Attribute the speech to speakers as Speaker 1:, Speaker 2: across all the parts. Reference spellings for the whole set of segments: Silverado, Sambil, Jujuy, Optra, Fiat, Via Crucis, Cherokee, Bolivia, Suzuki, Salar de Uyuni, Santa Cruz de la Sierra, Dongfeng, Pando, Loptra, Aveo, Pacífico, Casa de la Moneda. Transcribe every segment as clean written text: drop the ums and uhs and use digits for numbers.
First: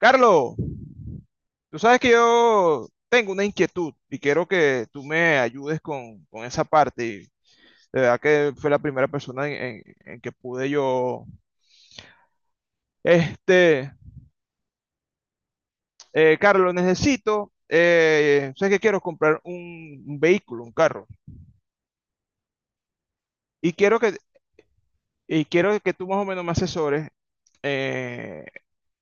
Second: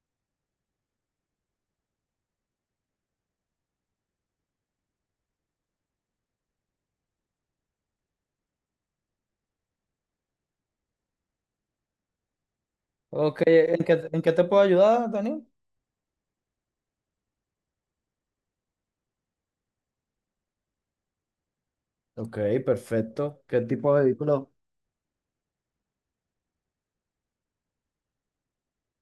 Speaker 1: Carlos, tú sabes que yo tengo una inquietud y quiero que tú me ayudes con esa parte. Y de verdad que fue la primera persona en que pude yo.
Speaker 2: Ok, ¿en
Speaker 1: Este,
Speaker 2: qué, en qué te puedo ayudar, Daniel?
Speaker 1: Carlos, sé que quiero comprar un vehículo, un carro,
Speaker 2: Ok, perfecto. ¿Qué
Speaker 1: y
Speaker 2: tipo
Speaker 1: quiero
Speaker 2: de
Speaker 1: que,
Speaker 2: vehículo?
Speaker 1: y quiero que tú más o menos me asesores eh,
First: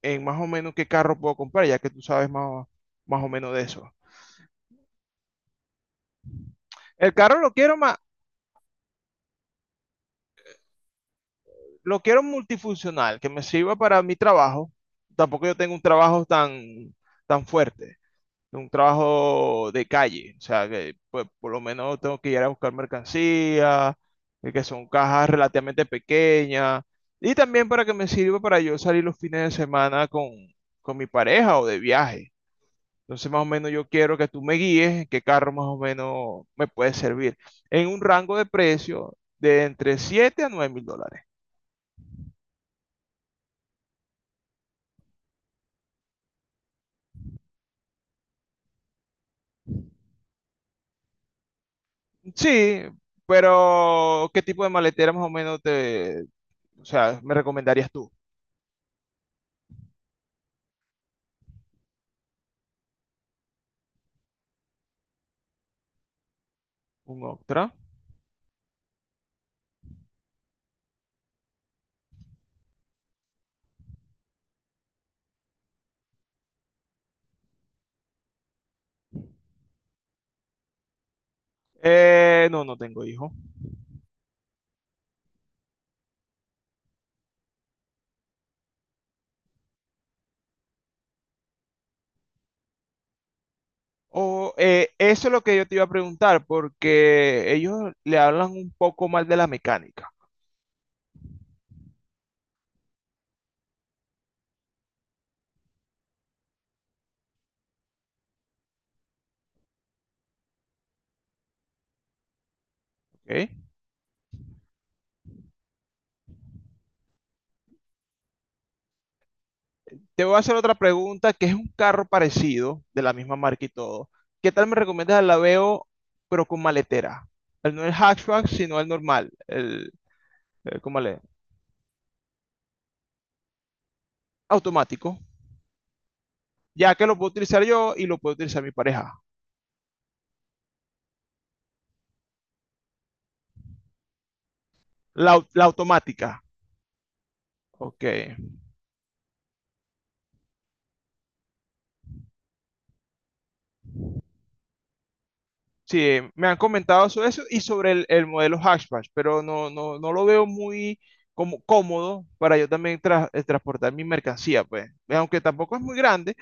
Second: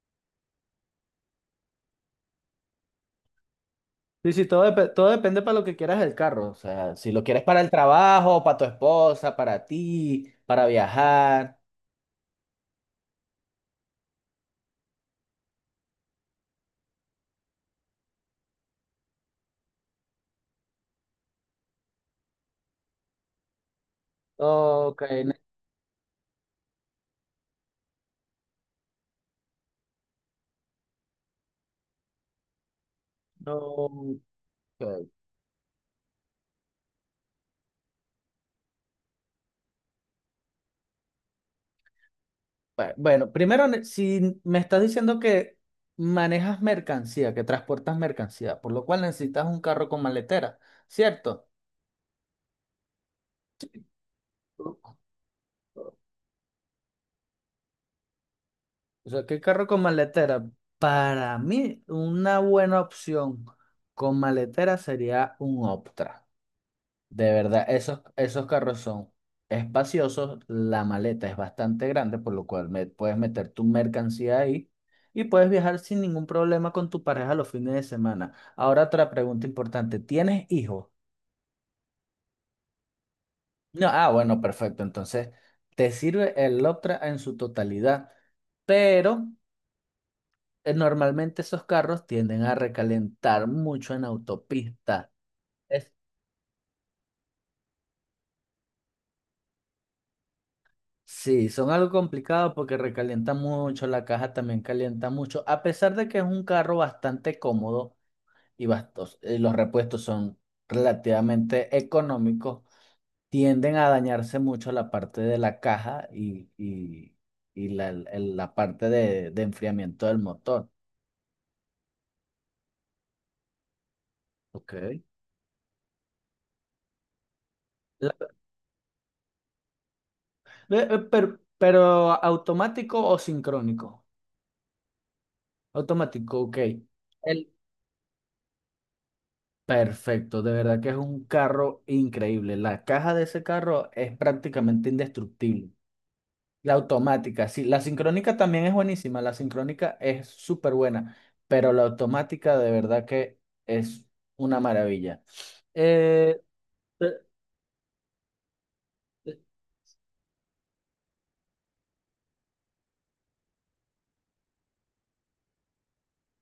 Speaker 1: en más o menos qué carro puedo comprar, ya que tú sabes más o menos de eso.
Speaker 2: Sí, sí, todo, todo depende para lo que quieras el carro. O sea,
Speaker 1: El
Speaker 2: si lo
Speaker 1: carro
Speaker 2: quieres para el trabajo, para tu esposa, para ti, para viajar.
Speaker 1: lo quiero multifuncional, que me sirva para mi trabajo. Tampoco yo tengo un trabajo tan fuerte, un trabajo de calle. O sea, que pues, por lo menos tengo que ir a buscar mercancía, que son
Speaker 2: Ok,
Speaker 1: cajas relativamente pequeñas. Y también para que me sirva para yo salir los fines de semana con mi pareja o de viaje. Entonces, más o menos yo quiero
Speaker 2: no.
Speaker 1: que tú me guíes en
Speaker 2: Ok.
Speaker 1: qué carro más o menos me puede servir. En un rango de precio de entre $7.000 a $9.000.
Speaker 2: Bueno, primero, si me estás diciendo que manejas mercancía, que transportas mercancía, por lo cual necesitas un carro con maletera, ¿cierto?
Speaker 1: Sí, pero ¿qué tipo de maletera más o menos o sea, me recomendarías tú?
Speaker 2: O sea, ¿qué carro con maletera? Para mí, una buena opción con maletera sería un Optra.
Speaker 1: ¿Un
Speaker 2: De verdad,
Speaker 1: Octra?
Speaker 2: esos carros son espaciosos, la maleta es bastante grande, por lo cual puedes meter tu mercancía ahí y puedes viajar sin ningún problema con tu pareja los fines de semana. Ahora otra pregunta importante, ¿tienes hijos?
Speaker 1: No, no tengo hijo.
Speaker 2: No, ah, bueno, perfecto. Entonces, te sirve el Optra en su totalidad, pero... Normalmente esos carros tienden a recalentar mucho en autopista.
Speaker 1: Eso es lo que yo te iba a
Speaker 2: Es-
Speaker 1: preguntar, porque ellos le hablan un poco mal de la mecánica,
Speaker 2: sí, son algo complicado porque recalientan mucho, la caja también calienta mucho, a pesar de que es un carro bastante cómodo y los repuestos son relativamente económicos,
Speaker 1: ¿ok?
Speaker 2: tienden a dañarse mucho la parte de la caja y la parte de enfriamiento del
Speaker 1: Te voy a hacer
Speaker 2: motor.
Speaker 1: otra pregunta, que es un carro parecido, de la misma marca y todo. ¿Qué tal me
Speaker 2: Ok.
Speaker 1: recomiendas el Laveo, pero con maletera? No el
Speaker 2: La-
Speaker 1: hatchback, sino el normal, el ¿cómo le?
Speaker 2: pero automático o sincrónico.
Speaker 1: Automático,
Speaker 2: Automático, ok.
Speaker 1: ya que lo puedo
Speaker 2: El
Speaker 1: utilizar yo y lo puedo utilizar mi pareja.
Speaker 2: Perfecto, de verdad que es un carro increíble. La caja de ese carro es prácticamente
Speaker 1: La
Speaker 2: indestructible.
Speaker 1: automática.
Speaker 2: La automática, sí, la
Speaker 1: Ok.
Speaker 2: sincrónica también es buenísima, la sincrónica es súper buena, pero la automática de verdad que es una maravilla.
Speaker 1: Sí,
Speaker 2: Eh,
Speaker 1: me han
Speaker 2: eh,
Speaker 1: comentado sobre eso y sobre el modelo hatchback, pero no lo veo muy como cómodo para yo también transportar mi mercancía, pues. Aunque tampoco es muy grande,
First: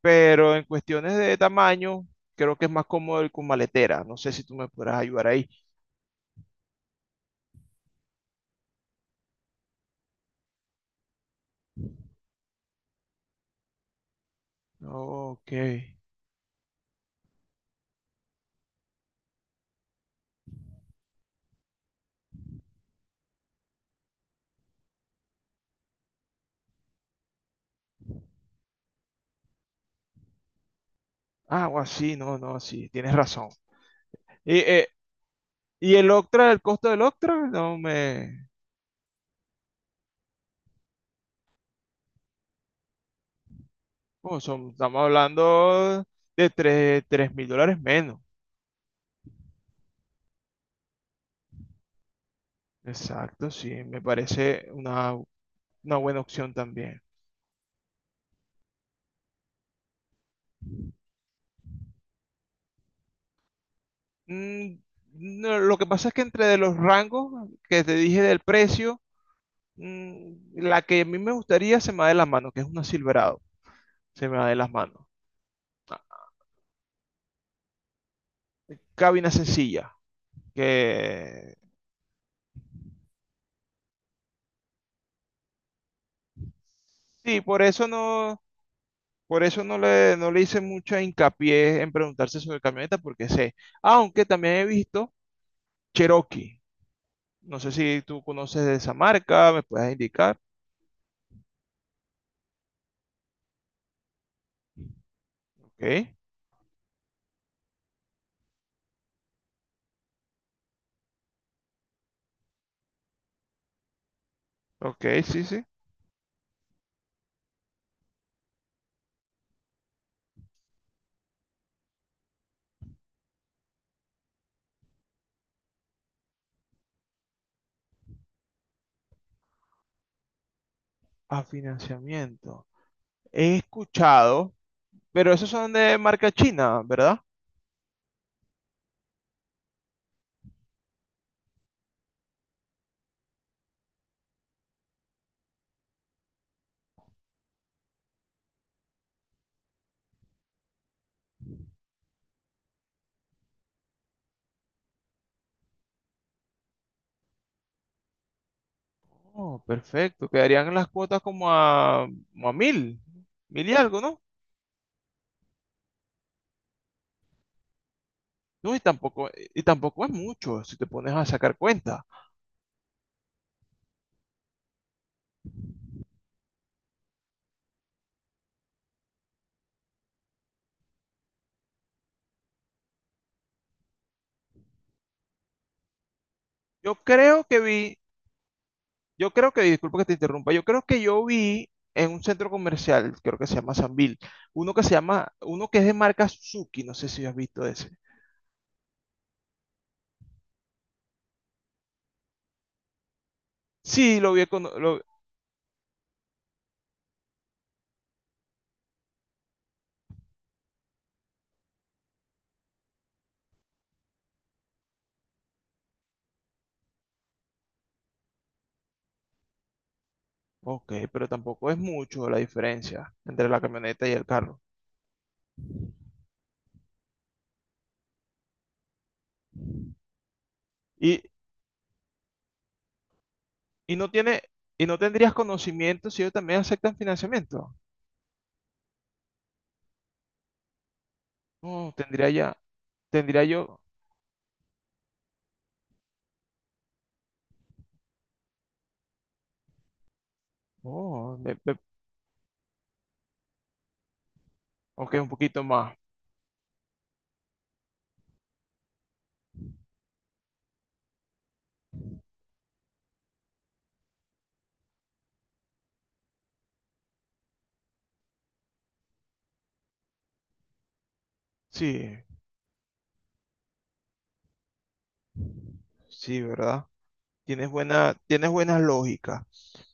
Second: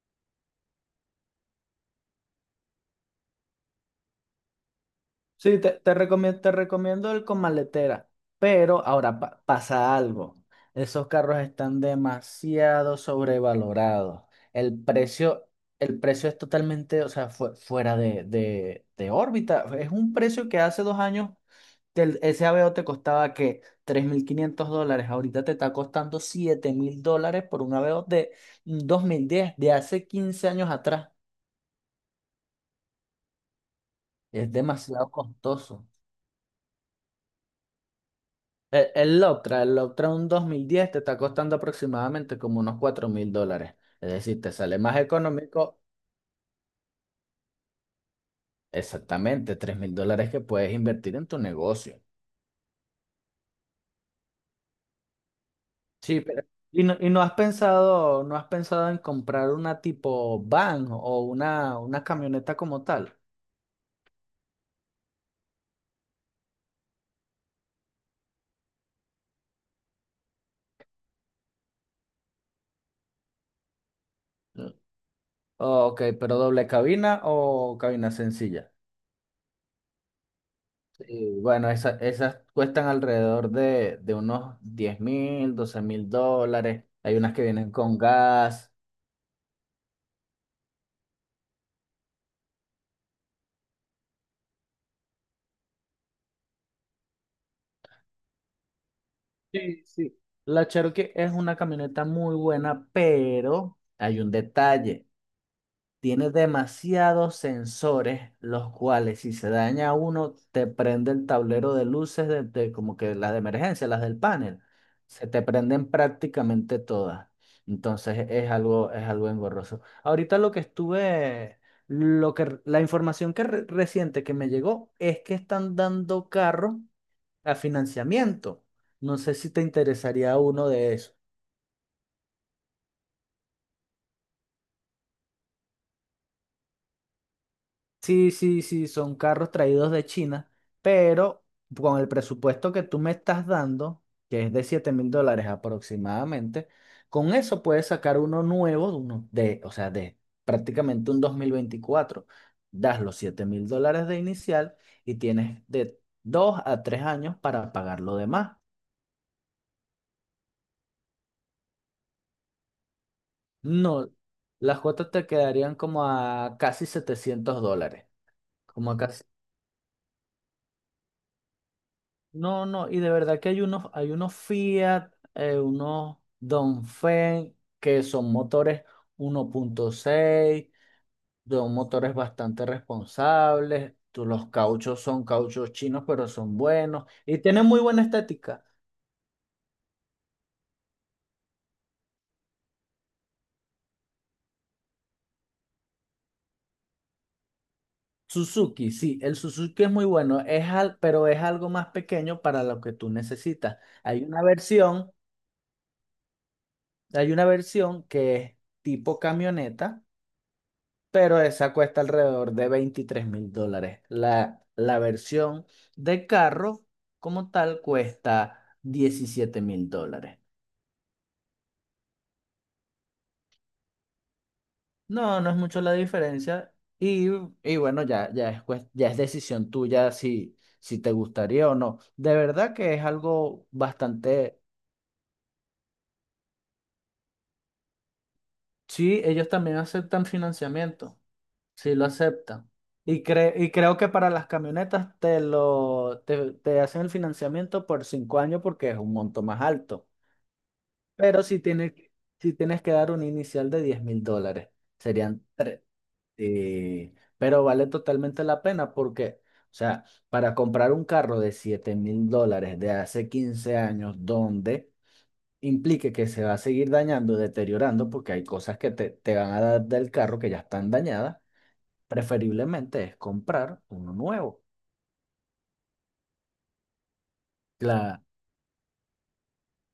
Speaker 1: pero en cuestiones de tamaño, creo que es más cómodo el con maletera. No sé si tú me podrás ayudar ahí.
Speaker 2: Sí, te recomiendo el con maletera, pero ahora pasa algo. Esos carros están demasiado sobrevalorados. El precio,
Speaker 1: Ok.
Speaker 2: el precio es totalmente, o sea, fuera de órbita. Es un precio que hace 2 años ese Aveo te costaba que $3.500. Ahorita te está costando $7.000 por un Aveo de 2010 de hace 15 años atrás.
Speaker 1: Ah, o así, no, no, sí, tienes razón.
Speaker 2: Es
Speaker 1: Y, eh,
Speaker 2: demasiado costoso.
Speaker 1: ¿Y el Octra, el costo del Octra? No me...
Speaker 2: El Loptra un 2010 te está costando aproximadamente como unos $4.000. Es
Speaker 1: Oh,
Speaker 2: decir, te
Speaker 1: son-
Speaker 2: sale más
Speaker 1: estamos
Speaker 2: económico
Speaker 1: hablando de $3.000 menos.
Speaker 2: exactamente $3.000 que puedes invertir en tu negocio.
Speaker 1: Exacto, sí, me parece una buena
Speaker 2: Sí, pero...
Speaker 1: opción
Speaker 2: ¿Y no,
Speaker 1: también.
Speaker 2: no has pensado en comprar una tipo van o una camioneta como tal?
Speaker 1: Mm, no, lo que pasa es que entre de los rangos que te dije del precio, mm, la que a mí me gustaría se me va de las manos, que es una Silverado, se me va de
Speaker 2: Mm.
Speaker 1: las manos.
Speaker 2: Ok, pero doble cabina o cabina sencilla.
Speaker 1: Cabina sencilla,
Speaker 2: Sí,
Speaker 1: que
Speaker 2: bueno, esas cuestan alrededor de unos 10.000, $12.000. Hay unas
Speaker 1: sí,
Speaker 2: que vienen con gas.
Speaker 1: por eso no no le hice mucha hincapié en preguntarse sobre camioneta, porque sé, aunque también he visto Cherokee. No sé si tú conoces de esa marca, me
Speaker 2: Sí,
Speaker 1: puedes
Speaker 2: sí.
Speaker 1: indicar.
Speaker 2: La Cherokee es una camioneta muy buena, pero hay un detalle.
Speaker 1: Ok,
Speaker 2: Tiene demasiados sensores, los cuales si se daña uno, te prende el tablero de luces de como que las de emergencia, las del panel.
Speaker 1: ok,
Speaker 2: Se te
Speaker 1: sí, sí.
Speaker 2: prenden prácticamente todas. Entonces es algo engorroso. Ahorita lo que estuve, lo que, la información que reciente que me llegó es que están dando carro a financiamiento. No sé si te interesaría uno de esos.
Speaker 1: A financiamiento. He escuchado, pero esos son de marca china, ¿verdad?
Speaker 2: Sí, sí, sí, son carros traídos de China, pero con el presupuesto que tú me estás dando, que es de $7.000 aproximadamente, con eso puedes sacar uno nuevo, uno de, o sea, de prácticamente un 2024. Das los $7.000 de inicial y tienes de 2 a 3 años para pagar lo demás.
Speaker 1: Oh, perfecto. Quedarían las cuotas como como a 1.000, mil y algo,
Speaker 2: No,
Speaker 1: ¿no?
Speaker 2: las cuotas te quedarían como a casi $700.
Speaker 1: No,
Speaker 2: Como acá. se-
Speaker 1: y tampoco es mucho si te pones a sacar cuenta.
Speaker 2: No, no, y de verdad que hay unos Fiat, unos Dongfeng, que son motores 1.6, son motores bastante responsables. Los cauchos son cauchos chinos, pero son
Speaker 1: Yo
Speaker 2: buenos y
Speaker 1: creo que
Speaker 2: tienen muy
Speaker 1: vi
Speaker 2: buena estética.
Speaker 1: Yo creo que, disculpa que te interrumpa, yo creo que yo vi en un centro comercial, creo que se llama Sambil, uno que es de marca Suzuki, no sé si has visto ese.
Speaker 2: Suzuki, sí, el Suzuki es muy bueno, pero es algo más pequeño para lo que tú necesitas.
Speaker 1: Sí,
Speaker 2: Hay
Speaker 1: lo
Speaker 2: una
Speaker 1: vi con, lo-
Speaker 2: versión, hay una versión que es tipo camioneta, pero esa cuesta alrededor de $23.000. La versión de carro como tal cuesta $17.000.
Speaker 1: Ok, pero tampoco es mucho la diferencia entre la camioneta y el carro.
Speaker 2: No, no es mucho la diferencia y, y bueno, ya es decisión tuya si te
Speaker 1: Y,
Speaker 2: gustaría o no. De verdad que es algo
Speaker 1: y no tiene,
Speaker 2: bastante.
Speaker 1: y no tendrías conocimiento si ellos también aceptan financiamiento.
Speaker 2: Sí, ellos también aceptan financiamiento.
Speaker 1: No,
Speaker 2: Sí, lo
Speaker 1: tendría ya,
Speaker 2: acepta.
Speaker 1: tendría
Speaker 2: Y
Speaker 1: yo,
Speaker 2: creo que para las camionetas te hacen el financiamiento por 5 años porque es un monto más alto.
Speaker 1: oh,
Speaker 2: Pero
Speaker 1: me-
Speaker 2: si
Speaker 1: me-
Speaker 2: tienes, si tienes que dar un inicial de $10.000,
Speaker 1: Ok, un
Speaker 2: serían
Speaker 1: poquito
Speaker 2: tres.
Speaker 1: más.
Speaker 2: Sí, pero vale totalmente la pena porque, o sea, para comprar un carro de $7.000 de hace 15 años, donde implique que se va a seguir dañando, deteriorando, porque hay cosas que te van a dar del carro que ya están dañadas.
Speaker 1: Sí,
Speaker 2: Preferiblemente es comprar uno nuevo.
Speaker 1: sí, ¿verdad?
Speaker 2: Cla-
Speaker 1: Tienes buena lógica.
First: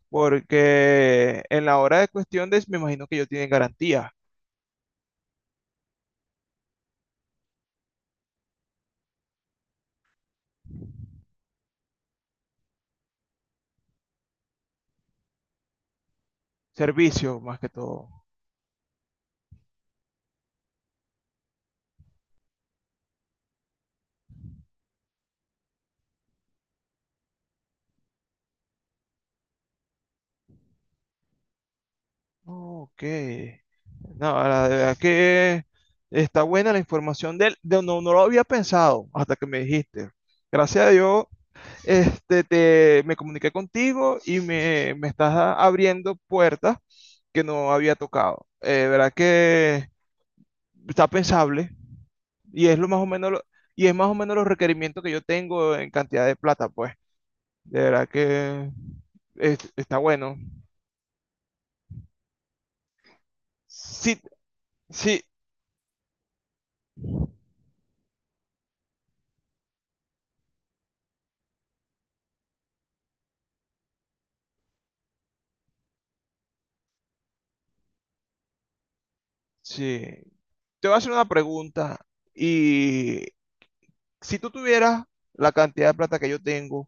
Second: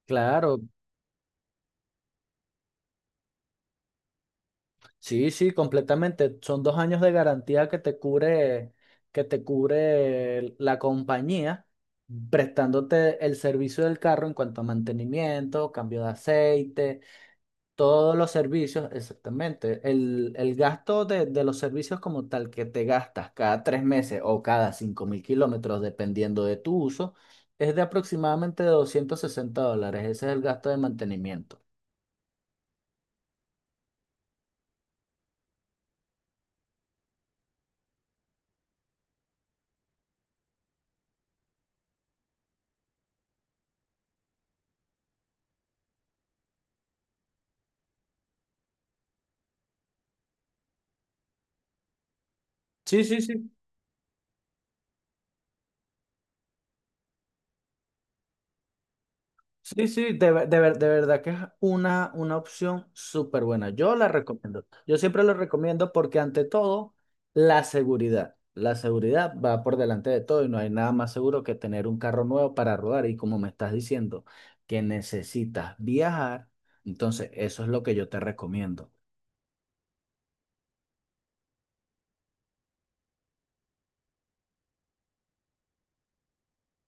Speaker 2: claro,
Speaker 1: Porque en la hora de cuestiones me imagino que ellos tienen garantía,
Speaker 2: sí, sí, completamente. Son 2 años de garantía que te cubre la compañía prestándote el servicio del carro en cuanto a mantenimiento, cambio de aceite.
Speaker 1: servicio más que todo.
Speaker 2: Todos los servicios, exactamente. El gasto de los servicios como tal que te gastas cada 3 meses o cada 5.000 kilómetros, dependiendo de tu uso, es de aproximadamente $260. Ese es el gasto de mantenimiento.
Speaker 1: Oh, ok. No, la verdad que está buena la información no, no lo había pensado hasta que me dijiste. Gracias a Dios, me comuniqué contigo y me estás abriendo puertas que no había tocado. Verdad que está pensable y es lo más
Speaker 2: Sí,
Speaker 1: o
Speaker 2: sí,
Speaker 1: menos lo-
Speaker 2: sí.
Speaker 1: Y es más o menos los requerimientos que yo tengo en cantidad de plata, pues. De verdad que
Speaker 2: Sí,
Speaker 1: está
Speaker 2: sí, de,
Speaker 1: bueno.
Speaker 2: ver- de, ver- de verdad que es una opción súper buena. Yo la
Speaker 1: Sí,
Speaker 2: recomiendo. Yo
Speaker 1: sí,
Speaker 2: siempre la recomiendo porque ante todo, la seguridad. La seguridad va por delante de todo y no hay nada más seguro que tener un carro nuevo para rodar. Y como me estás diciendo que necesitas viajar, entonces eso es lo que yo te recomiendo.
Speaker 1: sí. Te voy a hacer una pregunta. Y si tú tuvieras la cantidad de plata que yo tengo,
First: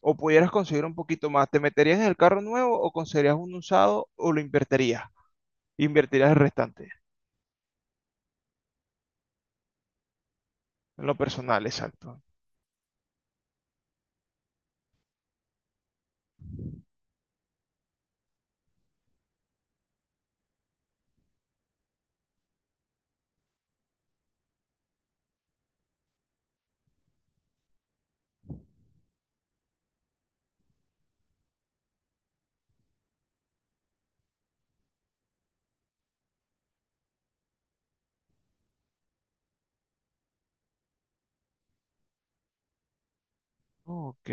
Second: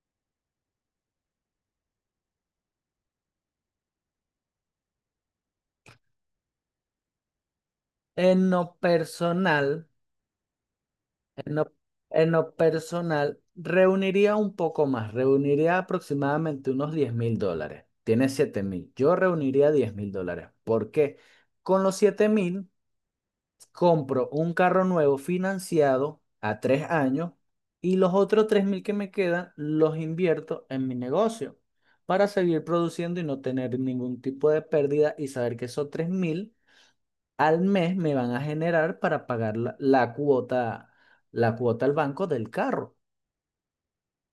Speaker 1: o pudieras conseguir un poquito más, ¿te meterías en el carro nuevo o conseguirías un usado o lo invertirías? Invertirías el restante.
Speaker 2: En lo personal.
Speaker 1: En lo
Speaker 2: En
Speaker 1: personal,
Speaker 2: lo,
Speaker 1: exacto.
Speaker 2: en lo personal, reuniría un poco más, reuniría aproximadamente unos $10.000. Tiene 7.000. Yo reuniría $10.000. ¿Por qué? Con los 7.000 compro un carro nuevo financiado a 3 años y los otros 3.000 que me quedan los invierto en mi negocio para seguir produciendo y no tener ningún tipo de pérdida y saber que esos 3.000 al mes me van a generar para pagar la cuota al banco del carro.
Speaker 1: Ok,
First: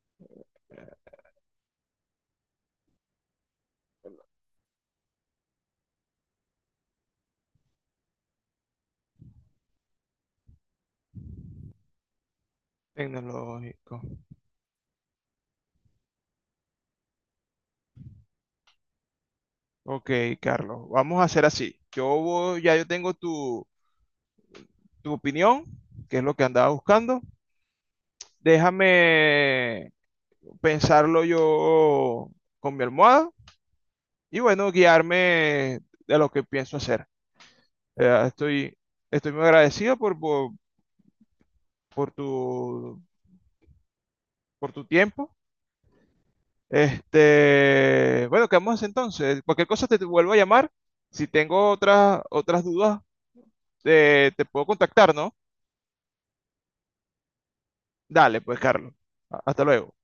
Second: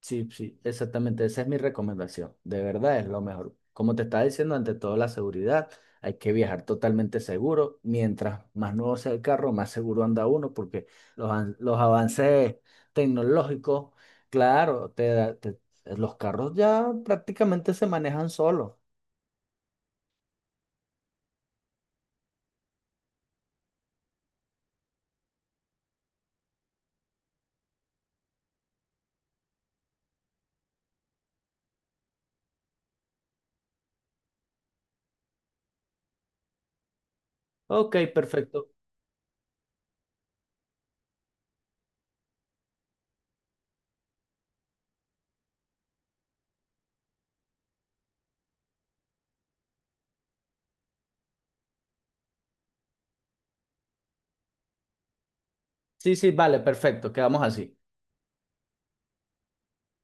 Speaker 2: Sí, sí, exactamente, esa es mi recomendación. De verdad es lo mejor. Como te estaba diciendo, ante todo la seguridad, hay que viajar totalmente seguro. Mientras más nuevo sea el carro, más seguro anda uno, porque los avances tecnológicos,
Speaker 1: tecnológico.
Speaker 2: claro, los carros ya prácticamente se manejan solos.
Speaker 1: Ok, Carlos, vamos a hacer así. Ya yo tengo tu opinión, que es lo que andaba buscando. Déjame pensarlo yo con mi almohada y bueno, guiarme de lo que pienso hacer.
Speaker 2: Ok,
Speaker 1: Eh,
Speaker 2: perfecto.
Speaker 1: estoy, estoy muy agradecido por por tu tiempo. Este, bueno, quedamos así entonces. Cualquier cosa te vuelvo a llamar. Si tengo otras dudas, te puedo contactar, ¿no?
Speaker 2: Sí, sí, vale, perfecto, quedamos así.
Speaker 1: Dale, pues, Carlos. Hasta luego.